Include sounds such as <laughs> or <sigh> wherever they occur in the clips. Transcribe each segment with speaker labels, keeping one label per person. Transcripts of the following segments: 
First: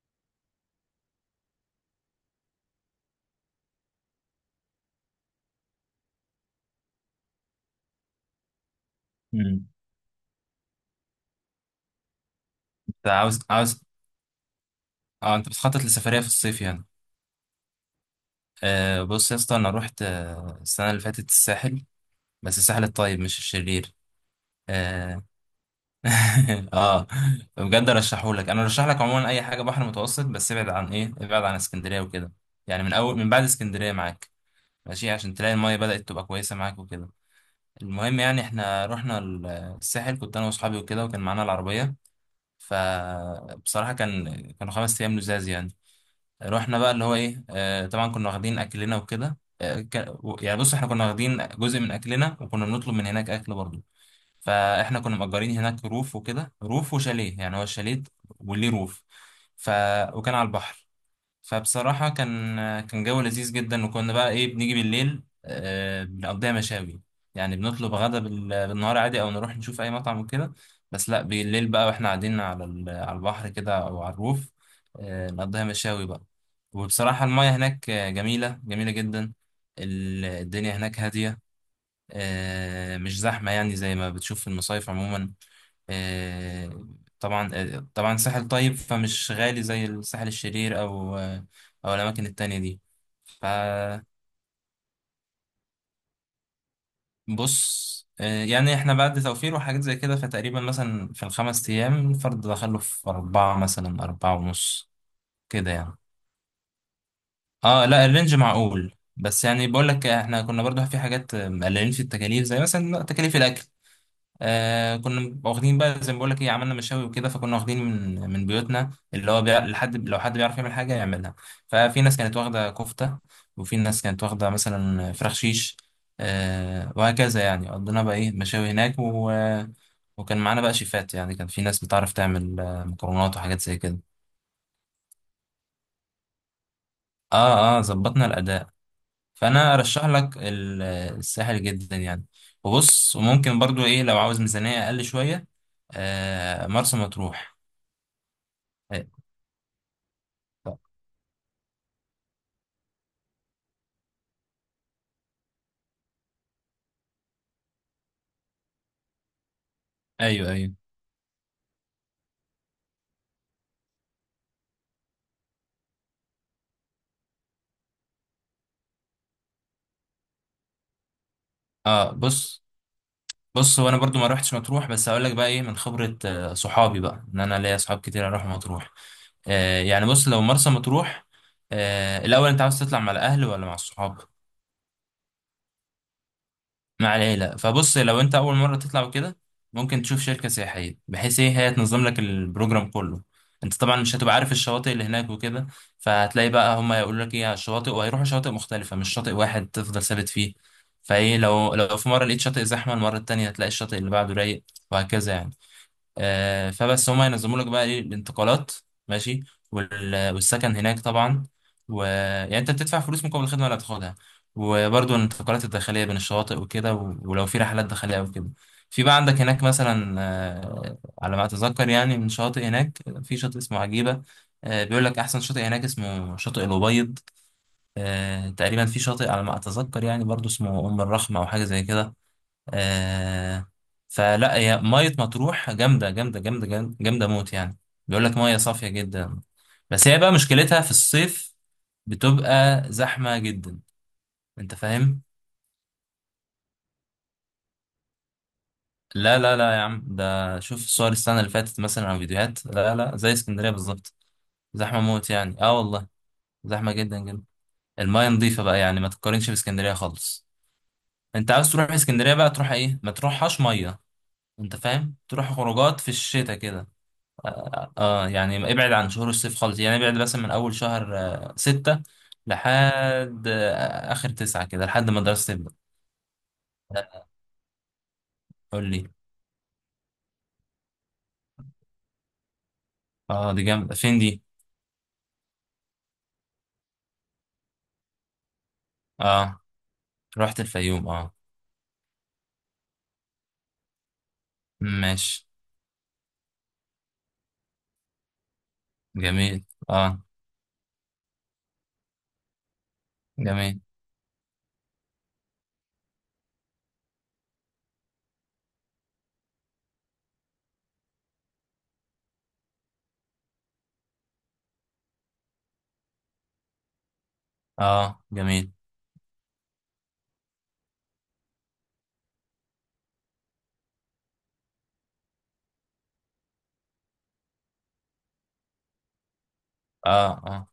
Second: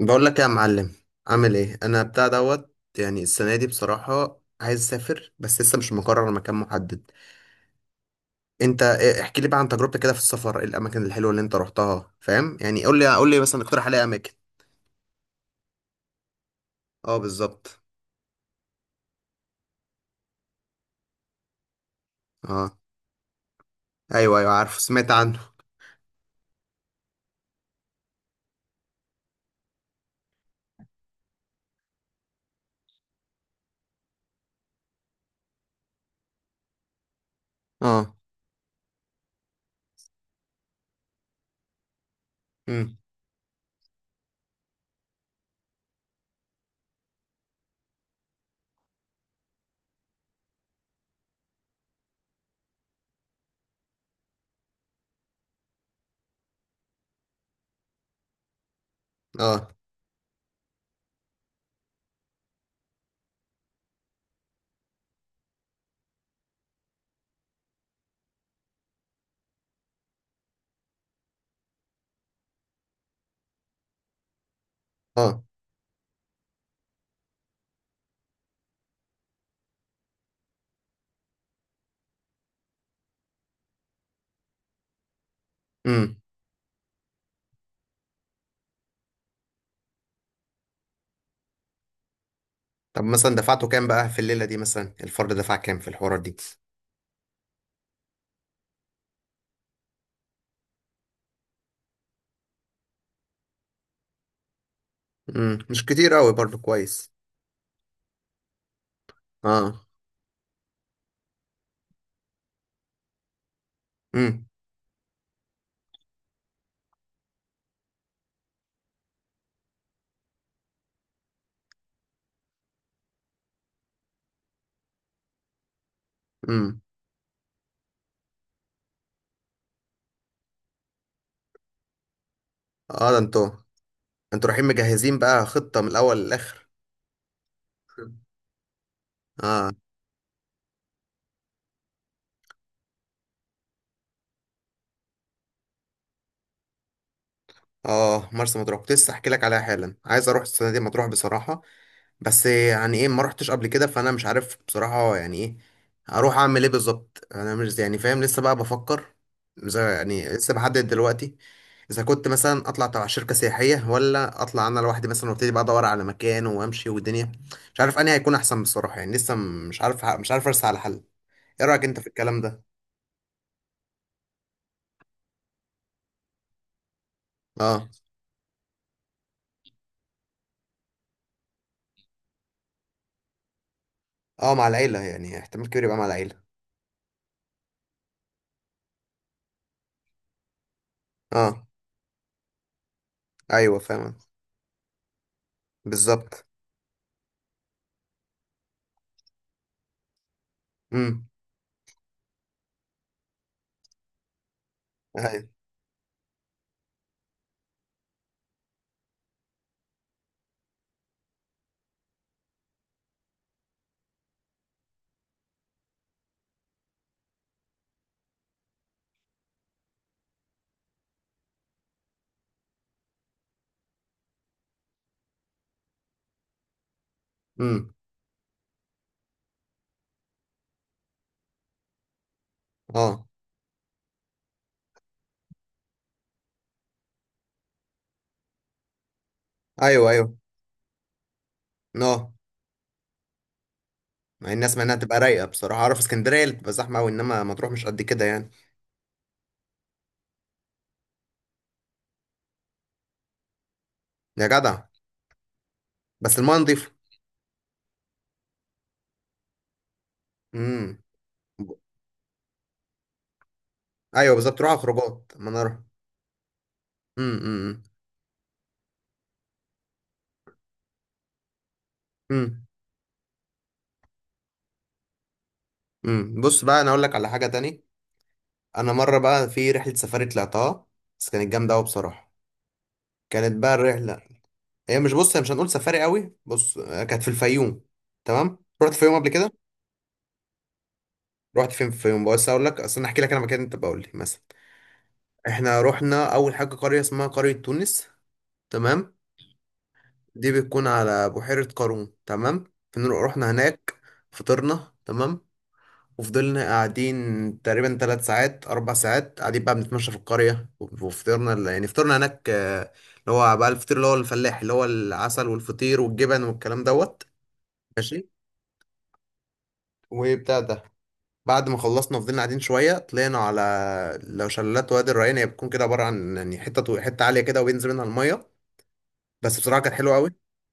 Speaker 1: بقول لك إيه يا معلم؟ عامل ايه؟ انا بتاع دوت، يعني السنه دي بصراحه عايز اسافر، بس لسه مش مقرر مكان محدد. احكي لي بقى
Speaker 2: مم.
Speaker 1: عن تجربتك كده في السفر، إيه الاماكن الحلوه اللي انت روحتها؟ فاهم يعني؟ قول
Speaker 2: انت
Speaker 1: لي قول
Speaker 2: عاوز
Speaker 1: لي مثلا
Speaker 2: عاوز
Speaker 1: اقترح عليا اماكن.
Speaker 2: اه انت بتخطط لسفرية في الصيف يعني.
Speaker 1: اه بالظبط.
Speaker 2: بص يا اسطى، انا رحت السنة اللي فاتت الساحل، بس
Speaker 1: اه.
Speaker 2: الساحل الطيب مش الشرير.
Speaker 1: ايوه ايوه، عارفه، سمعت
Speaker 2: اه,
Speaker 1: عنه.
Speaker 2: <laughs> آه. بجد ارشحهولك، انا ارشح لك عموما اي حاجة بحر متوسط، بس ابعد عن ابعد عن اسكندرية وكده. يعني من بعد اسكندرية معاك ماشي، عشان تلاقي المية بدأت تبقى كويسة معاك وكده.
Speaker 1: اه.
Speaker 2: المهم، يعني احنا رحنا الساحل، كنت انا واصحابي وكده وكان معانا العربية.
Speaker 1: امم.
Speaker 2: فبصراحة كانوا 5 ايام لزاز يعني. رحنا بقى اللي هو ايه آه طبعا كنا واخدين اكلنا وكده، يعني بص، احنا كنا واخدين جزء من اكلنا وكنا بنطلب من هناك اكل برضه. فاحنا كنا مأجرين هناك روف وكده، روف وشاليه، يعني هو الشاليه وليه روف.
Speaker 1: اه.
Speaker 2: ف وكان على البحر. فبصراحة كان جو لذيذ جدا، وكنا بقى بنيجي بالليل، بنقضيها مشاوي. يعني بنطلب غدا بالنهار عادي، أو نروح نشوف أي مطعم وكده. بس لأ، بالليل بقى وإحنا قاعدين على على البحر كده، أو على الروف،
Speaker 1: اه.
Speaker 2: نقضيها مشاوي بقى. وبصراحة المياه هناك جميلة جميلة جدا. الدنيا هناك هادية، مش زحمة يعني زي ما بتشوف في المصايف عموما.
Speaker 1: امم.
Speaker 2: آه، طبعا ساحل طيب، فمش غالي زي الساحل الشرير أو أو الأماكن التانية دي.
Speaker 1: طب مثلا دفعته كام
Speaker 2: فبص،
Speaker 1: بقى في الليله دي، مثلا الفرد دفع كام في الحوارات دي؟
Speaker 2: يعني احنا بعد توفير وحاجات زي كده، فتقريبا مثلا في الخمس أيام الفرد دخله في أربعة، مثلا أربعة ونص
Speaker 1: امم،
Speaker 2: كده
Speaker 1: مش
Speaker 2: يعني.
Speaker 1: كتير قوي برضو، كويس.
Speaker 2: اه لا، الرينج معقول، بس يعني
Speaker 1: اه.
Speaker 2: بقول لك احنا كنا برضو في حاجات مقللين في التكاليف زي مثلا تكاليف الأكل.
Speaker 1: امم.
Speaker 2: كنا واخدين بقى زي ما بقول لك، عملنا مشاوي وكده، فكنا واخدين من بيوتنا، اللي هو لحد لو حد بيعرف يعمل حاجه يعملها. ففي ناس كانت واخده كفته، وفي ناس كانت واخده مثلا فراخ شيش.
Speaker 1: امم.
Speaker 2: وهكذا يعني قضينا بقى مشاوي هناك وكان معانا بقى شيفات، يعني كان في ناس بتعرف تعمل
Speaker 1: اه ده
Speaker 2: مكرونات
Speaker 1: انتوا،
Speaker 2: وحاجات زي كده.
Speaker 1: انتوا رايحين مجهزين بقى، خطة من الاول للاخر.
Speaker 2: اه اه، ظبطنا الاداء.
Speaker 1: اه.
Speaker 2: فانا ارشح لك الساحل جدا يعني. وبص، وممكن برضو لو عاوز ميزانيه اقل شويه، مرسى مطروح.
Speaker 1: اه، مرسى مطروح كنت
Speaker 2: أي-
Speaker 1: لسه احكي لك عليها حالا، عايز اروح السنة
Speaker 2: طب.
Speaker 1: دي مطروح بصراحة. بس يعني ايه، ما رحتش قبل كده، فانا مش عارف بصراحة يعني ايه اروح اعمل ايه بالظبط. انا مش يعني فاهم، لسه بقى بفكر. زي يعني
Speaker 2: ايوه
Speaker 1: لسه
Speaker 2: ايوه.
Speaker 1: بحدد دلوقتي، اذا كنت مثلا اطلع تبع شركة سياحية، ولا اطلع انا لوحدي مثلا وابتدي بقى ادور على مكان وامشي والدنيا. مش عارف انهي هيكون احسن بصراحة، يعني لسه مش عارف، مش عارف ارسى على حل. ايه رأيك انت في
Speaker 2: اه
Speaker 1: الكلام ده؟
Speaker 2: بص هو انا برضو ما روحتش مطروح، بس هقول لك بقى من خبره صحابي بقى، ان انا ليا
Speaker 1: اه.
Speaker 2: صحاب كتير اروح مطروح. يعني بص، لو مرسى مطروح، الاول انت عاوز تطلع مع الاهل ولا مع الصحاب؟
Speaker 1: اه مع العيلة، يعني احتمال كبير يبقى مع العيلة.
Speaker 2: مع العيلة، فبص لو انت اول مرة تطلع وكده، ممكن تشوف شركة سياحية بحيث
Speaker 1: اه
Speaker 2: هي تنظم لك البروجرام كله. انت
Speaker 1: ايوه
Speaker 2: طبعا مش
Speaker 1: فاهم.
Speaker 2: هتبقى عارف الشواطئ اللي هناك وكده.
Speaker 1: بالظبط.
Speaker 2: فهتلاقي بقى هما يقولوا لك على الشواطئ، وهيروحوا شواطئ مختلفة، مش شاطئ واحد تفضل ثابت فيه.
Speaker 1: امم.
Speaker 2: لو في مرة لقيت شاطئ زحمة، المرة التانية هتلاقي الشاطئ اللي بعده رايق، وهكذا
Speaker 1: ايوه.
Speaker 2: يعني. فبس هما ينظموا لك بقى الانتقالات ماشي، والسكن هناك طبعا. و يعني انت بتدفع فلوس مقابل الخدمه اللي هتاخدها، وبرضه الانتقالات الداخليه بين الشواطئ وكده ولو في رحلات داخليه او كده. في بقى عندك هناك مثلا، على ما اتذكر يعني، من شاطئ هناك في شاطئ اسمه عجيبه. بيقول لك احسن شاطئ هناك اسمه شاطئ الابيض.
Speaker 1: امم.
Speaker 2: تقريبا في شاطئ على ما اتذكر يعني برضه اسمه ام الرخمه او حاجه زي كده.
Speaker 1: اه.
Speaker 2: آه فلا، هي مية مطروح جامدة جامدة جامدة جامدة جامدة موت يعني. بيقول لك مية صافية جدا، بس
Speaker 1: ايوه
Speaker 2: هي بقى
Speaker 1: ايوه.
Speaker 2: مشكلتها في الصيف
Speaker 1: اه،
Speaker 2: بتبقى زحمة جدا.
Speaker 1: مع
Speaker 2: انت
Speaker 1: الناس، مع انها تبقى
Speaker 2: فاهم؟
Speaker 1: رايقة. بصراحة اعرف اسكندرية اللي بتبقى زحمة قوي، انما مطروح مش قد كده يعني.
Speaker 2: لا لا لا يا عم، ده شوف الصور السنة اللي فاتت مثلا او فيديوهات، لا لا زي اسكندرية بالظبط.
Speaker 1: يا جدع.
Speaker 2: زحمة موت يعني، اه والله،
Speaker 1: بس المايه
Speaker 2: زحمة
Speaker 1: نضيفة.
Speaker 2: جدا جدا. المية نظيفة بقى يعني ما تقارنش باسكندرية خالص.
Speaker 1: امم.
Speaker 2: انت عاوز تروح اسكندرية بقى تروح ايه؟ ما تروحهاش مية.
Speaker 1: ايوه بالظبط، تروح
Speaker 2: انت
Speaker 1: على
Speaker 2: فاهم؟
Speaker 1: خروجات، ما
Speaker 2: تروح
Speaker 1: انا اروح.
Speaker 2: خروجات في الشتاء كده.
Speaker 1: امم. امم.
Speaker 2: يعني ابعد عن شهور الصيف خالص، يعني ابعد مثلا من اول شهر 6،
Speaker 1: امم.
Speaker 2: لحد اخر 9 كده لحد ما الدراسة تبدأ.
Speaker 1: امم. بص بقى، انا اقول لك على
Speaker 2: لا،
Speaker 1: حاجة تاني.
Speaker 2: قول
Speaker 1: انا
Speaker 2: لي.
Speaker 1: مرة بقى في رحلة سفاري طلعتها، بس كانت جامدة قوي بصراحة.
Speaker 2: اه،
Speaker 1: كانت
Speaker 2: دي
Speaker 1: بقى
Speaker 2: جامدة فين
Speaker 1: الرحلة،
Speaker 2: دي؟
Speaker 1: هي مش هنقول سفاري قوي، بص آه، كانت في الفيوم. تمام، رحت الفيوم قبل كده.
Speaker 2: اه، رحت الفيوم اه.
Speaker 1: رحت فين في الفيوم؟ بس اقول لك، اصل انا احكي لك انا مكان انت بقول لي مثلا.
Speaker 2: ماشي.
Speaker 1: احنا رحنا اول حاجه قريه اسمها قريه تونس، تمام.
Speaker 2: جميل. اه.
Speaker 1: دي بتكون على بحيره قارون، تمام. رحنا
Speaker 2: جميل.
Speaker 1: هناك، فطرنا، تمام. وفضلنا قاعدين تقريبا ثلاث ساعات اربع ساعات، قاعدين بقى بنتمشى في القريه، وفطرنا يعني فطرنا هناك، آه، اللي هو بقى الفطير، اللي هو الفلاح، اللي هو العسل والفطير والجبن والكلام دوت.
Speaker 2: اه.
Speaker 1: ماشي،
Speaker 2: جميل.
Speaker 1: وبتاع ده. بعد ما خلصنا فضلنا قاعدين شويه، طلعنا على، لو شلالات وادي الريان. هي بتكون كده عباره عن يعني حته حته عاليه كده، وبينزل منها الميه. بس بصراحه كانت حلوه قوي.
Speaker 2: اه. اه.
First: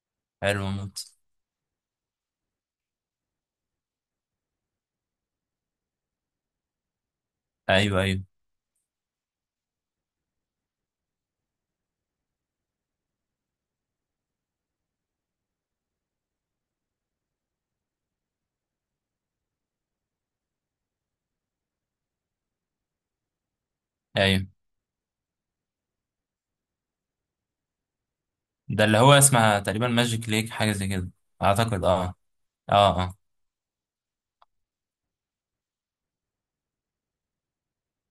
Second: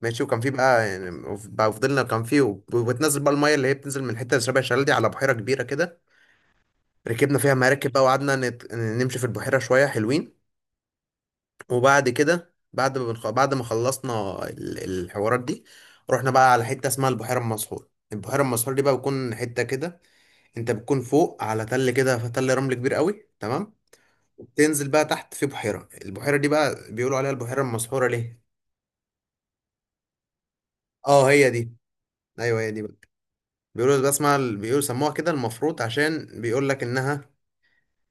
Speaker 1: ماشي، وكان في
Speaker 2: حلو
Speaker 1: بقى يعني،
Speaker 2: موت.
Speaker 1: بقى فضلنا، كان في وبتنزل بقى الميه اللي هي بتنزل من حته شبه الشلال دي على بحيره كبيره كده. ركبنا فيها مراكب بقى،
Speaker 2: ايوه ايوه
Speaker 1: وقعدنا نمشي في البحيره شويه، حلوين. وبعد كده بعد ما خلصنا الحوارات دي، رحنا بقى على حته اسمها البحيره المسحور. البحيره المسحور دي بقى بتكون حته كده، انت بتكون فوق على تل كده، تل رمل كبير قوي، تمام.
Speaker 2: ايوه.
Speaker 1: وبتنزل بقى تحت في بحيرة. البحيرة دي بقى بيقولوا عليها البحيرة المسحورة ليه؟
Speaker 2: ده اللي هو اسمها تقريبا ماجيك ليك، حاجة زي كده
Speaker 1: اه هي دي.
Speaker 2: اعتقد. اه.
Speaker 1: ايوه هي دي بقى.
Speaker 2: اه. اه.
Speaker 1: بيقولوا بقى اسمها، بيقولوا سموها كده المفروض، عشان بيقول لك انها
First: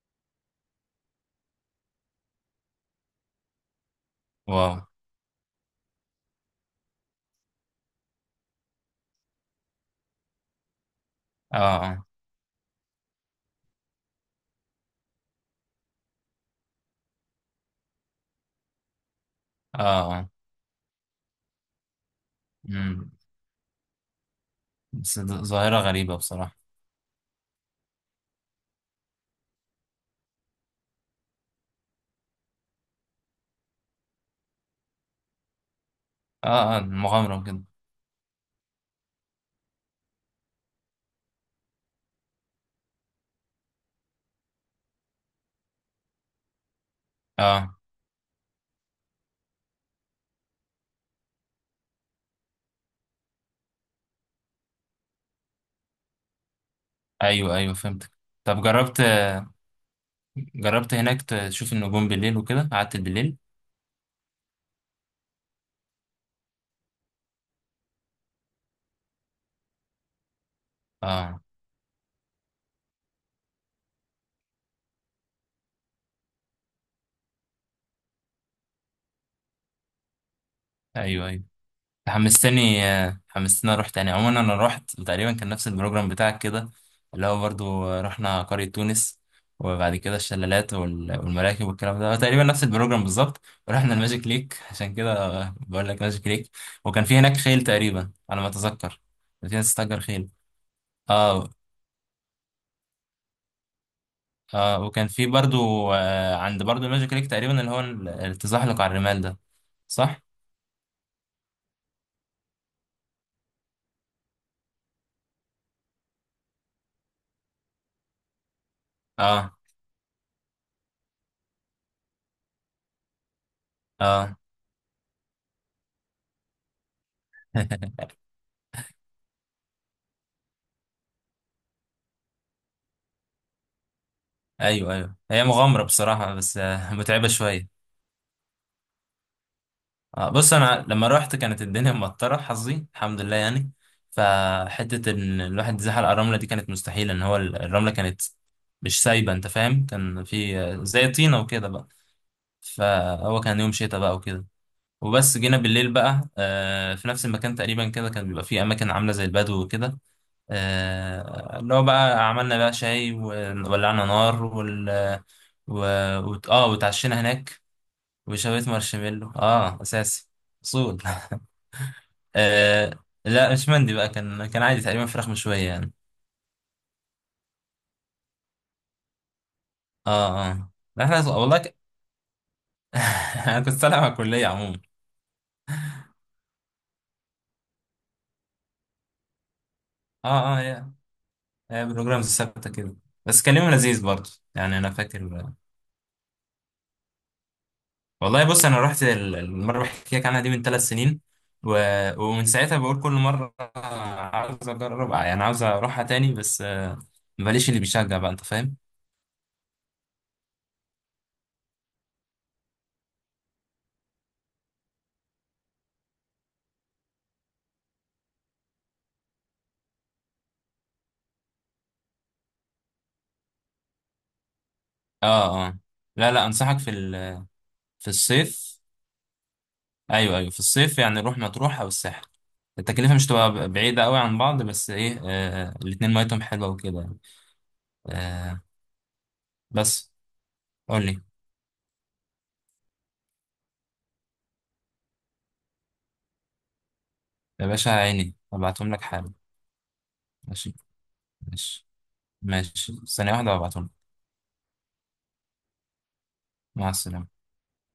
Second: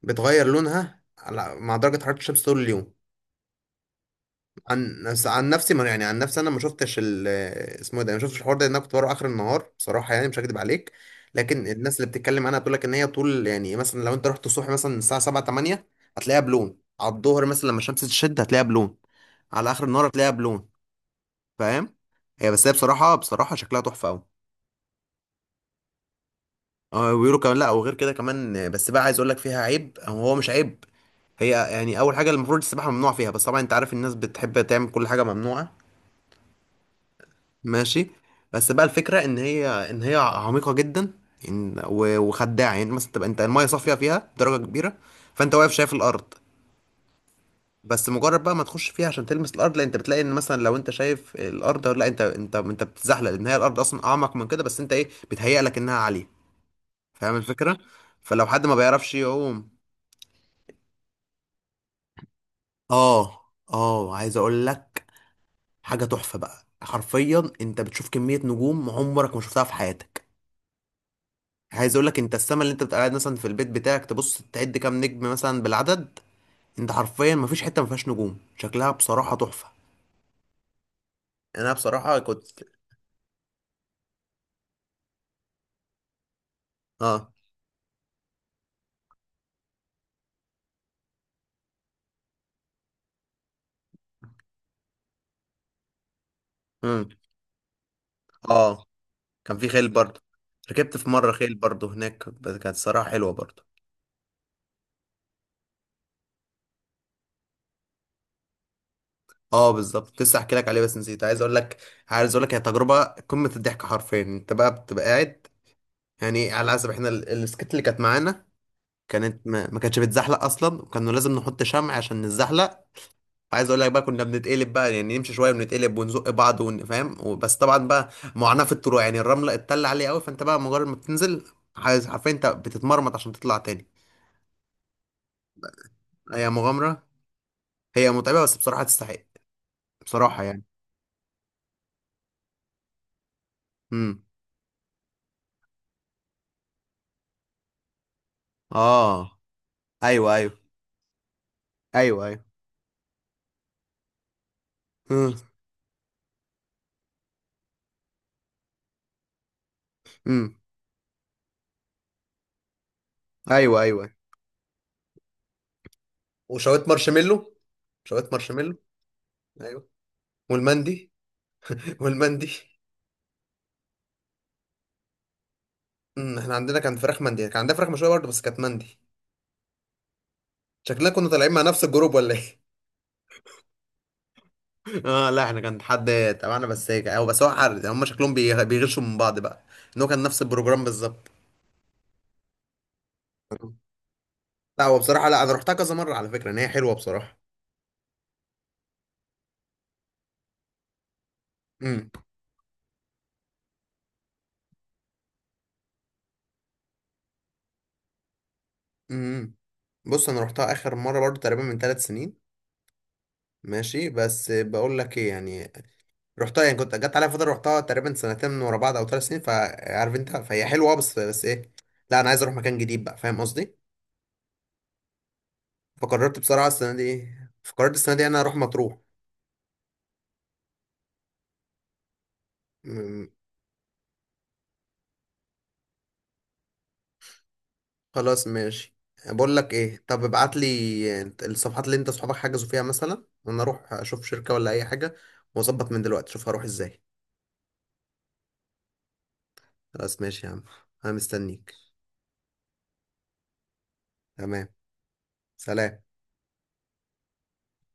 Speaker 1: بتغير لونها على مع درجة حرارة الشمس طول اليوم.
Speaker 2: واو.
Speaker 1: عن نفس، عن نفسي، ما يعني عن نفسي انا ما شفتش ال، اسمه إيه ده، ما شفتش الحوار ده، لان انا كنت بروح اخر النهار بصراحة، يعني مش هكدب عليك.
Speaker 2: اه.
Speaker 1: لكن الناس
Speaker 2: اه.
Speaker 1: اللي بتتكلم عنها بتقول لك ان هي طول، يعني مثلا لو انت رحت الصبح مثلا الساعة 7 8، هتلاقيها بلون، على الظهر مثلا لما الشمس تشد هتلاقيها بلون، على
Speaker 2: اه.
Speaker 1: اخر النهار هتلاقيها
Speaker 2: اه.
Speaker 1: بلون. فاهم؟ هي
Speaker 2: مم.
Speaker 1: بصراحه بصراحه شكلها تحفه قوي.
Speaker 2: بس ده ظاهرة غريبة بصراحة.
Speaker 1: اه، ويقولوا كمان، لا وغير كده كمان آه، بس بقى عايز اقول لك فيها عيب، او هو مش عيب. هي يعني اول حاجه المفروض السباحه ممنوع فيها، بس طبعا انت عارف الناس بتحب تعمل كل حاجه ممنوعه.
Speaker 2: اه اه، مغامرة كده.
Speaker 1: ماشي. بس بقى الفكره ان هي عميقه جدا. وخداعه، يعني مثلا تبقى انت المايه صافيه فيها بدرجه كبيره، فانت واقف شايف الارض.
Speaker 2: اه،
Speaker 1: بس مجرد بقى ما تخش فيها عشان تلمس الارض، لا انت بتلاقي ان مثلا لو انت شايف الارض، لا انت بتتزحلق، لان هي الارض اصلا اعمق من كده، بس انت ايه بتهيأ لك انها عاليه. فاهم
Speaker 2: ايوه ايوه
Speaker 1: الفكرة؟
Speaker 2: فهمتك.
Speaker 1: فلو
Speaker 2: طب،
Speaker 1: حد ما بيعرفش يعوم.
Speaker 2: جربت هناك تشوف النجوم بالليل وكده، قعدت بالليل؟
Speaker 1: اه. اه عايز اقول لك حاجه تحفه بقى، حرفيا انت بتشوف كميه نجوم عمرك ما شفتها في حياتك.
Speaker 2: اه،
Speaker 1: عايز اقول لك، انت السما اللي انت بتبقى قاعد مثلا في البيت بتاعك تبص تعد كام نجم مثلا بالعدد، انت حرفيا ما فيش حته ما فيهاش نجوم، شكلها بصراحه تحفه.
Speaker 2: ايوه ايوه.
Speaker 1: انا بصراحة كنت.
Speaker 2: حمستني اروح تاني. عموما انا رحت تقريبا كان نفس البروجرام بتاعك كده، اللي
Speaker 1: اه.
Speaker 2: هو برضو رحنا قرية تونس، وبعد كده الشلالات والمراكب والكلام ده، تقريبا نفس البروجرام بالظبط. ورحنا الماجيك ليك عشان كده، بقول لك ماجيك ليك. وكان
Speaker 1: امم.
Speaker 2: في هناك خيل تقريبا على ما
Speaker 1: اه
Speaker 2: اتذكر، كان في
Speaker 1: كان
Speaker 2: ناس
Speaker 1: في خيل
Speaker 2: تستأجر
Speaker 1: برضه،
Speaker 2: خيل.
Speaker 1: ركبت في مرة
Speaker 2: اه
Speaker 1: خيل برضه هناك، بس كانت صراحة حلوة برضه.
Speaker 2: اه. وكان في برضو عند برضو الماجيك ليك تقريبا اللي هو التزحلق على الرمال ده.
Speaker 1: اه بالظبط،
Speaker 2: صح؟
Speaker 1: كنت لسه احكي لك عليه بس نسيت، عايز اقول لك. عايز اقول لك، هي تجربه قمه الضحك حرفيا. انت بقى بتبقى قاعد يعني على حسب احنا السكت اللي كانت معانا، كانت
Speaker 2: اه.
Speaker 1: ما كانتش بتزحلق اصلا، وكانوا لازم نحط شمع عشان نتزحلق. عايز اقول لك بقى كنا
Speaker 2: اه.
Speaker 1: بنتقلب بقى، يعني نمشي شويه ونتقلب ونزق بعض فاهم، وبس طبعا
Speaker 2: <laughs>
Speaker 1: بقى معاناه في الطلوع، يعني الرمله اتل عليه قوي، فانت بقى مجرد ما بتنزل، عايز حرفيا انت بتتمرمط عشان تطلع تاني.
Speaker 2: ايوه ايوه، هي مغامرة بصراحة،
Speaker 1: هي
Speaker 2: بس
Speaker 1: مغامره،
Speaker 2: متعبة شوية.
Speaker 1: هي متعبه، بس بصراحه تستحق بصراحه
Speaker 2: بص،
Speaker 1: يعني.
Speaker 2: انا لما رحت كانت الدنيا مطرة، حظي الحمد لله يعني.
Speaker 1: امم.
Speaker 2: فحتة ان الواحد يزحل على الرملة دي كانت مستحيلة، ان هو الرملة كانت مش سايبة،
Speaker 1: اه.
Speaker 2: انت فاهم؟ كان
Speaker 1: ايوه ايوه.
Speaker 2: في زي طينة وكده بقى.
Speaker 1: ايوه
Speaker 2: فهو كان يوم شتاء بقى وكده.
Speaker 1: ايوه.
Speaker 2: وبس جينا بالليل بقى في نفس المكان تقريبا كده، كان بيبقى فيه اماكن عاملة زي البدو وكده،
Speaker 1: امم.
Speaker 2: اللي هو بقى عملنا بقى شاي
Speaker 1: ايوه
Speaker 2: وولعنا
Speaker 1: ايوه.
Speaker 2: نار وال و... وت- اه
Speaker 1: وشوية
Speaker 2: وتعشينا
Speaker 1: مارشميلو،
Speaker 2: هناك.
Speaker 1: شوية
Speaker 2: وشوية
Speaker 1: مارشميلو.
Speaker 2: مارشميلو
Speaker 1: ايوه.
Speaker 2: اساسي. اصول. <laughs>
Speaker 1: والمندي. <laughs> والمندي.
Speaker 2: آه لا، مش مندي بقى، كان عادي تقريبا فراخ مشوية يعني.
Speaker 1: امم، احنا عندنا كان فراخ مندي، كان عندنا فراخ مشوية برضه بس كانت مندي.
Speaker 2: اه اه، لا،
Speaker 1: شكلنا كنا
Speaker 2: احنا
Speaker 1: طالعين
Speaker 2: والله
Speaker 1: مع نفس الجروب ولا ايه؟
Speaker 2: <laughs> انا كنت طالع مع الكلية عموما.
Speaker 1: <laughs> اه لا، احنا كان حد تبعنا بس، هيك او بس هو حر، هم شكلهم بيغشوا من بعض بقى، ان هو كان نفس
Speaker 2: اه اه،
Speaker 1: البروجرام
Speaker 2: هي
Speaker 1: بالظبط.
Speaker 2: هي بروجرامز ثابتة كده. بس كان يوم لذيذ برضه يعني،
Speaker 1: لا
Speaker 2: انا
Speaker 1: هو
Speaker 2: فاكر.
Speaker 1: بصراحه، لا انا رحتها كذا مره على فكره، ان هي حلوه بصراحه.
Speaker 2: والله بص، انا رحت المره اللي بحكي لك عنها دي من 3 سنين، و...
Speaker 1: امم.
Speaker 2: ومن ساعتها بقول كل مره عاوز اجرب يعني، عاوز اروحها تاني، بس ماليش اللي بيشجع بقى، انت فاهم.
Speaker 1: امم. امم. بص انا رحتها اخر مره برضو تقريبا من ثلاث سنين، ماشي؟ بس بقول لك ايه يعني، رحتها يعني كنت جت عليا فتره رحتها تقريبا سنتين من ورا بعض او ثلاث سنين، فعارف انت فهي حلوه اه، بس بس ايه، لا انا عايز اروح مكان جديد بقى، فاهم قصدي؟
Speaker 2: اه اه. لا
Speaker 1: فقررت
Speaker 2: لا،
Speaker 1: بصراحه
Speaker 2: انصحك
Speaker 1: السنه دي، فقررت
Speaker 2: في
Speaker 1: السنه دي انا اروح
Speaker 2: الصيف.
Speaker 1: مطروح.
Speaker 2: ايوه ايوه، في الصيف. يعني نروح مطروح او الساحل، التكلفه
Speaker 1: م-
Speaker 2: مش تبقى بعيده قوي عن بعض، بس ايه آه الاتنين ميتهم حلوه وكده يعني.
Speaker 1: خلاص
Speaker 2: آه
Speaker 1: ماشي. بقول لك ايه،
Speaker 2: بس
Speaker 1: طب ابعت
Speaker 2: قول
Speaker 1: لي
Speaker 2: لي.
Speaker 1: الصفحات اللي انت اصحابك حجزوا فيها مثلا، وانا اروح اشوف شركه ولا اي حاجه، واظبط من دلوقتي اشوف هروح ازاي.
Speaker 2: يا باشا عيني، ابعتهم لك حالا.
Speaker 1: خلاص ماشي يا عم،
Speaker 2: ماشي.
Speaker 1: انا مستنيك.
Speaker 2: ماشي. ماشي، ثانيه واحده وابعتهم لك.
Speaker 1: تمام، سلام.
Speaker 2: مع السلامه